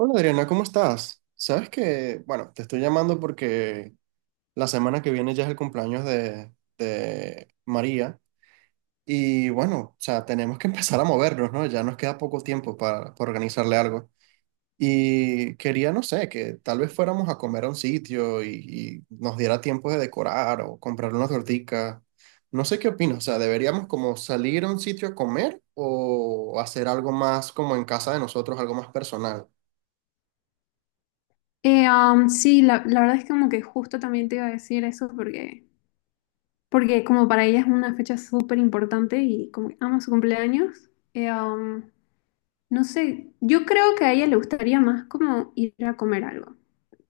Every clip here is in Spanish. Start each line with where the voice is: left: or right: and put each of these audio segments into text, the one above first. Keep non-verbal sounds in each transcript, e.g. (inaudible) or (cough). right: Hola Adriana, ¿cómo estás? Sabes que, bueno, te estoy llamando porque la semana que viene ya es el cumpleaños de María y bueno, o sea, tenemos que (laughs) empezar a movernos, ¿no? Ya nos queda poco tiempo para organizarle algo. Y quería, no sé, que tal vez fuéramos a comer a un sitio y nos diera tiempo de decorar o comprar una tortica. No sé qué opinas, o sea, ¿deberíamos como salir a un sitio a comer o hacer algo más como en casa de nosotros, algo más personal?
left: Sí, la verdad es que como que justo también te iba a decir eso porque como para ella es una fecha súper importante y como que ama su cumpleaños. No sé, yo creo que a ella le gustaría más como ir a comer algo,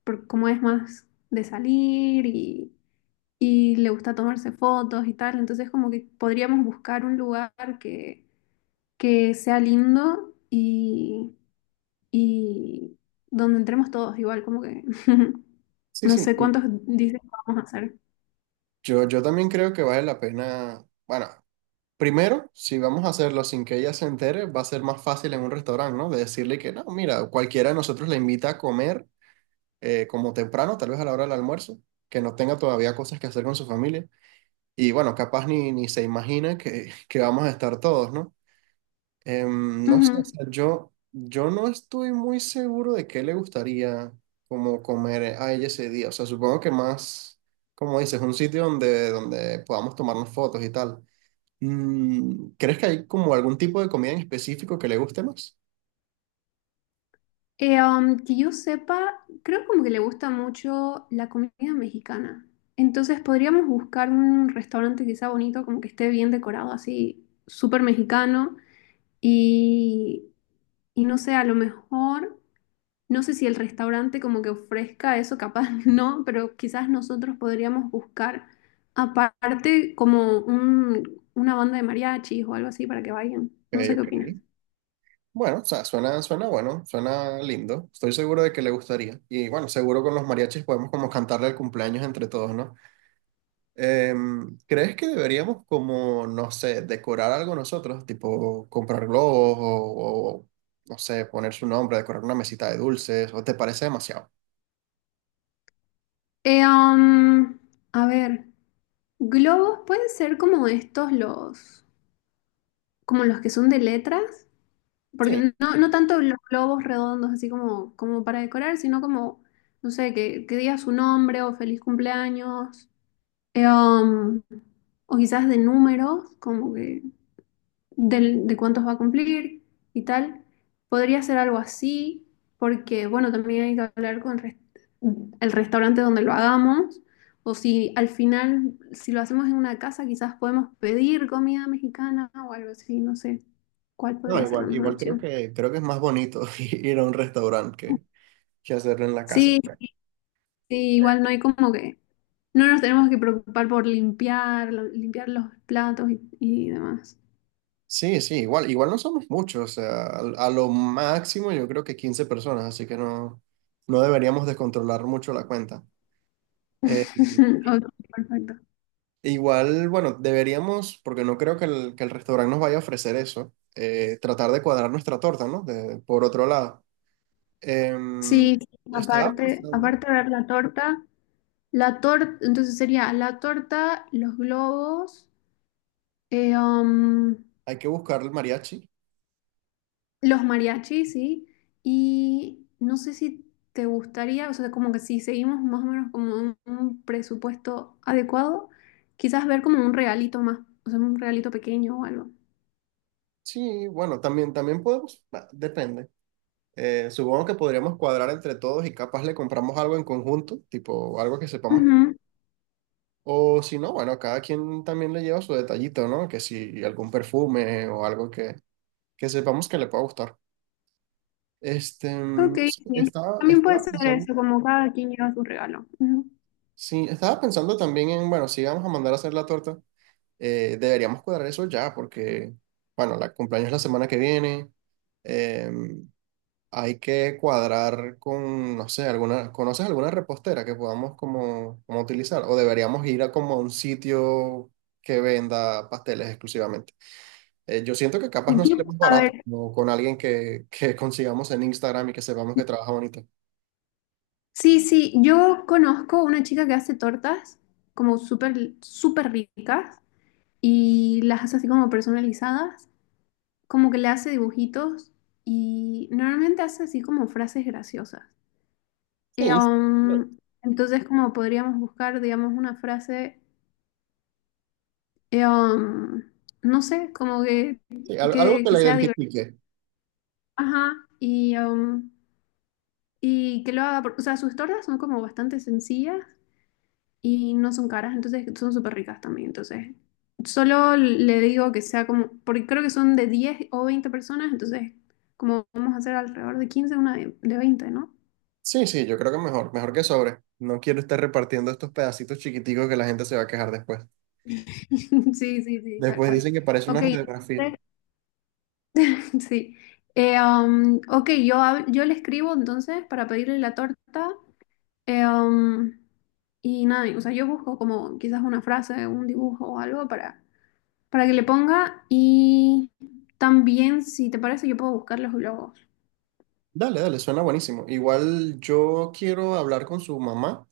left: porque como es más de salir y le gusta tomarse fotos y tal, entonces como que podríamos buscar un lugar que, que sea lindo y donde entremos todos, igual como que (laughs)
right: Sí,
left: no
right: sí.
left: sé cuántos dicen que vamos a hacer.
right: Yo también creo que vale la pena, bueno, primero, si vamos a hacerlo sin que ella se entere, va a ser más fácil en un restaurante, ¿no? De decirle que no, mira, cualquiera de nosotros la invita a comer como temprano, tal vez a la hora del almuerzo, que no tenga todavía cosas que hacer con su familia. Y bueno, capaz ni se imagina que, (laughs) que vamos a estar todos, ¿no? No sé, o
left: Ujú.
right: sea, yo no estoy muy seguro de qué le gustaría como comer a ella ese día. O sea, supongo que más, como dices, un sitio donde podamos tomarnos fotos y tal. Mm, ¿crees que hay como algún tipo de comida en específico que le guste más?
left: Que yo sepa, creo como que le gusta mucho la comida mexicana. Entonces podríamos buscar un restaurante que sea bonito, como que esté bien decorado, así súper mexicano. Y, y no sé, a lo mejor. No sé si el restaurante como que ofrezca eso, capaz (laughs) no, pero quizás nosotros podríamos buscar aparte como una banda de mariachis o algo así para que vayan.
right: Ok,
left: No sé qué opinas.
right: ok. Bueno, o sea, suena bueno, suena lindo. Estoy seguro de que le gustaría. Y bueno, seguro con los mariachis podemos como cantarle el cumpleaños entre todos, ¿no? Em, ¿crees que deberíamos como, no sé, decorar algo nosotros? Tipo comprar globos no sé, poner su nombre, decorar una mesita de dulces, ¿o te parece demasiado?
left: Eh, um, a ver, globos pueden ser como como los que son de letras,
right: Sí,
left: porque no tanto los globos redondos así como para decorar, sino como, no sé, que diga su nombre o feliz cumpleaños. Eh, um, o quizás de números, como que cuántos va a cumplir y tal. Podría ser algo así, porque bueno, también hay que hablar con el restaurante donde lo hagamos, o si al final, si lo hacemos en una casa, quizás podemos pedir comida mexicana o algo así, no sé cuál
right: no,
left: podría ser la
right: igual,
left: mejor
right: igual
left: opción.
right: creo que es más bonito (laughs) ir a un restaurante que hacerlo en la casa.
left: Sí, sí, igual no hay como que, no nos tenemos que preocupar por limpiar, limpiar los platos y demás.
right: Sí, sí, igual, igual no somos muchos, o sea, a lo máximo yo creo que 15 personas, así que no, no deberíamos descontrolar mucho la cuenta. Eh,
left: (laughs) Ok, perfecto.
right: Igual, bueno, deberíamos, porque no creo que el restaurante nos vaya a ofrecer eso, tratar de cuadrar nuestra torta, ¿no? De- por otro lado. Em,
left: Sí,
right: estaba pensando,
left: aparte de ver la torta, entonces sería la torta, los globos, eh, um,
right: hay que buscar el mariachi.
left: los mariachis, ¿sí? Y no sé si te gustaría, o sea, como que si seguimos más o menos como un presupuesto adecuado, quizás ver como un regalito más, o sea, un regalito pequeño o algo.
right: Sí, bueno, también, también podemos, bah, depende. Supongo que podríamos cuadrar entre todos y capaz le compramos algo en conjunto, tipo algo que sepamos que...
left: Ujú.
right: O si no, bueno, cada quien también le lleva su detallito, ¿no? Que si algún perfume o algo que sepamos que le pueda gustar. Este, mm,
left: Ok,
right: no sé,
left: sí.
right: estaba,
left: También puede
right: estaba
left: ser
right: pensando,
left: eso, como cada quien lleva su regalo. Ujú.
right: sí, estaba pensando también en, bueno, si vamos a mandar a hacer la torta, deberíamos cuadrar eso ya, porque, bueno, la cumpleaños es la semana que viene, eh, hay que cuadrar con, no sé, alguna, ¿conoces alguna repostera que podamos como utilizar? O deberíamos ir a como a un sitio que venda pasteles exclusivamente. Yo siento que capaz nos
left: Yo,
right: sale más
left: a
right: barato,
left: ver,
right: ¿no? Con alguien que (laughs) consigamos en Instagram y que sepamos que trabaja bonito.
left: sí, sí, yo conozco una chica que hace tortas como súper, súper ricas y las hace así como personalizadas, como que le hace dibujitos y normalmente hace así como frases graciosas.
right: Sí,
left: Entonces como podríamos buscar, digamos, una frase, eh, um, no sé, como que,
right: sí, al- algo que
left: que
right: la
left: sea divertida,
right: identifique.
left: ajá, y que lo haga, o sea, sus tortas son como bastante sencillas y no son caras, entonces son súper ricas también. Entonces, solo le digo que sea como, porque creo que son de 10 o 20 personas, entonces, como vamos a hacer alrededor de 15 una de 20, ¿no?
right: Sí, sí, yo creo que mejor, mejor que sobre. No quiero estar repartiendo estos pedacitos chiquiticos que la gente se va a quejar después.
left: (laughs) Sí, sí, sí, tal
right: Después
left: cual.
right: dicen que parece una
left: Ok,
right: radiografía.
left: entonces, (laughs) sí. Ok, yo le escribo entonces para pedirle la torta. eh, um, y nada, o sea, yo busco como quizás una frase, un dibujo o algo para que le ponga y también, si te parece, yo puedo buscar los globos.
right: Dale, dale, suena buenísimo. Igual yo quiero hablar con su mamá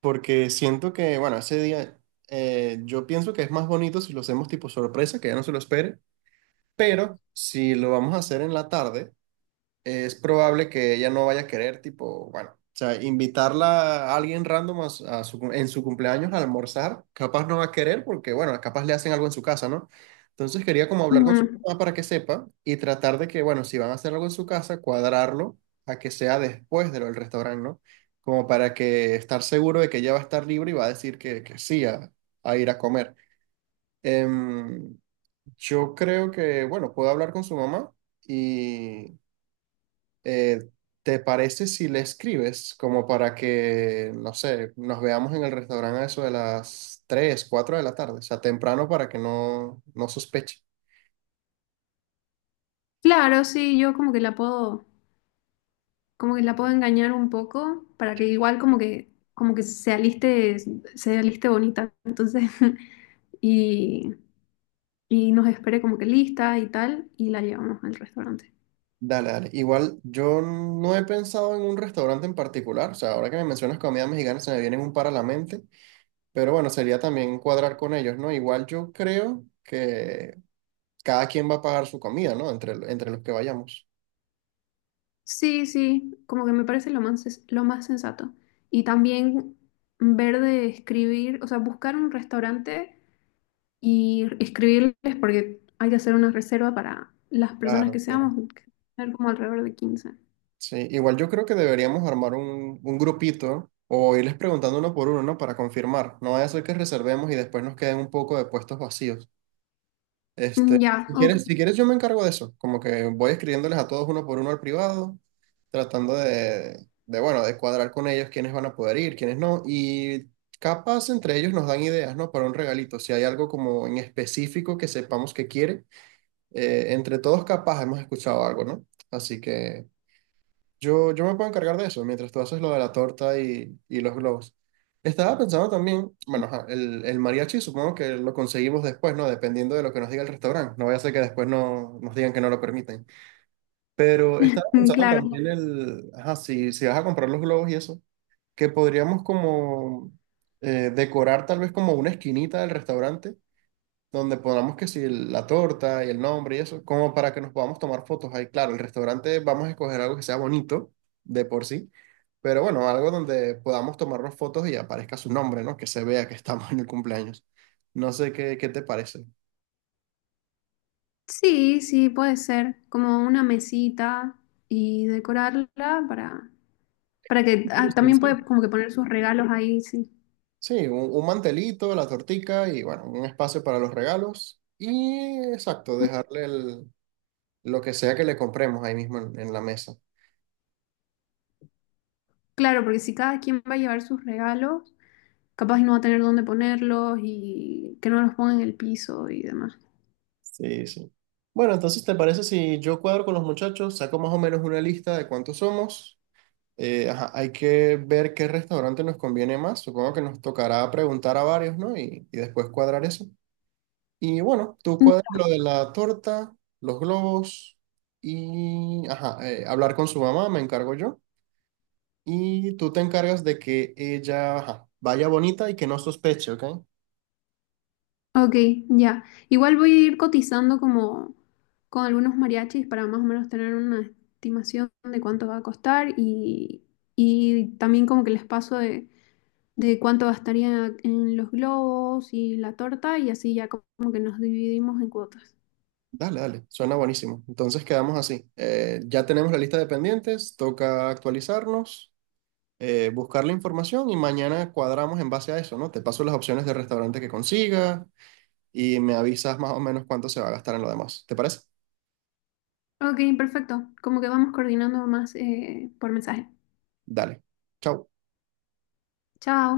right: porque siento que, bueno, ese día yo pienso que es más bonito si lo hacemos tipo sorpresa, que ella no se lo espere, pero si lo vamos a hacer en la tarde. Es probable que ella no vaya a querer, tipo, bueno, o sea, invitarla a alguien random a su cum- en su cumpleaños a almorzar, capaz no va a querer porque, bueno, capaz le hacen algo en su casa, ¿no? Entonces quería como hablar con su
left: Ujú.
right: mamá para que sepa y tratar de que, bueno, si van a hacer algo en su casa, cuadrarlo a que sea después de lo del restaurante, ¿no? Como para que estar seguro de que ella va a estar libre y va a decir que sí a ir a comer. Em, yo creo que, bueno, puedo hablar con su mamá eh, ¿te parece si le escribes como para que, no sé, nos veamos en el restaurante a eso de las 3-4 de la tarde? O sea, temprano para que no, no sospeche.
left: Claro, sí, yo como que la puedo, como que la puedo engañar un poco para que igual como que se aliste bonita, entonces, (laughs) y, y nos espere como que lista y tal, y la llevamos al restaurante.
right: Dale, dale. Igual yo no he pensado en un restaurante en particular. O sea, ahora que me mencionas comida mexicana se me vienen un par a la mente. Pero bueno, sería también cuadrar con ellos, ¿no? Igual yo creo que cada quien va a pagar su comida, ¿no? Entre los que vayamos.
left: Sí, sí, como que me parece lo más, lo más sensato. Y también ver de escribir, o sea, buscar un restaurante y escribirles porque hay que hacer una reserva para las personas
right: Claro,
left: que
right: claro.
left: seamos, que ser como alrededor de 15.
right: Sí, igual yo creo que deberíamos armar un grupito o irles preguntando uno por uno, ¿no? Para confirmar. No vaya a ser que reservemos y después nos queden un poco de puestos vacíos.
left: Mm,
right: Este,
left: ya, ok,
right: si quieres yo me encargo de eso. Como que voy escribiéndoles a todos uno por uno al privado, tratando bueno, de cuadrar con ellos quiénes van a poder ir, quiénes no. Y capaz entre ellos nos dan ideas, ¿no? Para un regalito. Si hay algo como en específico que sepamos que quiere, entre todos capaz hemos escuchado algo, ¿no? Así que... Yo me puedo encargar de eso mientras tú haces lo de la torta y los globos. Estaba pensando también, bueno, ajá, el mariachi supongo que lo conseguimos después, ¿no? Dependiendo de lo que nos diga el restaurante. No vaya a ser que después no, nos digan que no lo permiten. Pero estaba
left: (laughs) mm,
right: pensando
left: claro.
right: también el, ajá, si vas a comprar los globos y eso, que podríamos como decorar tal vez como una esquinita del restaurante donde pongamos que si el- la torta y el nombre y eso, como para que nos podamos tomar fotos ahí. Claro, el restaurante vamos a escoger algo que sea bonito de por sí, pero bueno, algo donde podamos tomarnos fotos y aparezca su nombre, ¿no? Que se vea que estamos en el cumpleaños. No sé qué, qué te parece.
left: Sí, sí, puede ser como una mesita y decorarla para, para que ah,
right: Cristian,
left: también
right: sí.
left: puede como que poner sus regalos ahí, sí.
right: Sí, sí, un mantelito, la tortica y bueno, un espacio para los regalos y exacto, dejarle el- lo que sea que le compremos ahí mismo en la mesa.
left: Claro, porque si cada quien va a llevar sus regalos, capaz y no va a tener dónde ponerlos y que no los ponga en el piso y demás.
right: Sí, sí. Bueno, entonces, ¿te parece si yo cuadro con los muchachos, saco más o menos una lista de cuántos somos? Ajá, hay que ver qué restaurante nos conviene más. Supongo que nos tocará preguntar a varios, ¿no? Y después cuadrar eso. Y bueno, tú cuadras lo de la torta, los globos ajá, hablar con su mamá, me encargo yo. Y tú te encargas de que ella, ajá, vaya bonita y que no sospeche, ¿ok?
left: Ok, ya. Igual voy a ir cotizando como con algunos mariachis para más o menos tener una estimación de cuánto va a costar y también como que les paso de cuánto gastaría en los globos y la torta y así ya como que nos dividimos en cuotas.
right: Dale, dale, suena buenísimo. Entonces quedamos así. Ya tenemos la lista de pendientes, toca actualizarnos, buscar la información y mañana cuadramos en base a eso, ¿no? Te paso las opciones de restaurante que consiga y me avisas más o menos cuánto se va a gastar en lo demás. ¿Te parece?
left: Ok, perfecto. Como que vamos coordinando más por mensaje.
right: Dale. Chao.
left: Chao.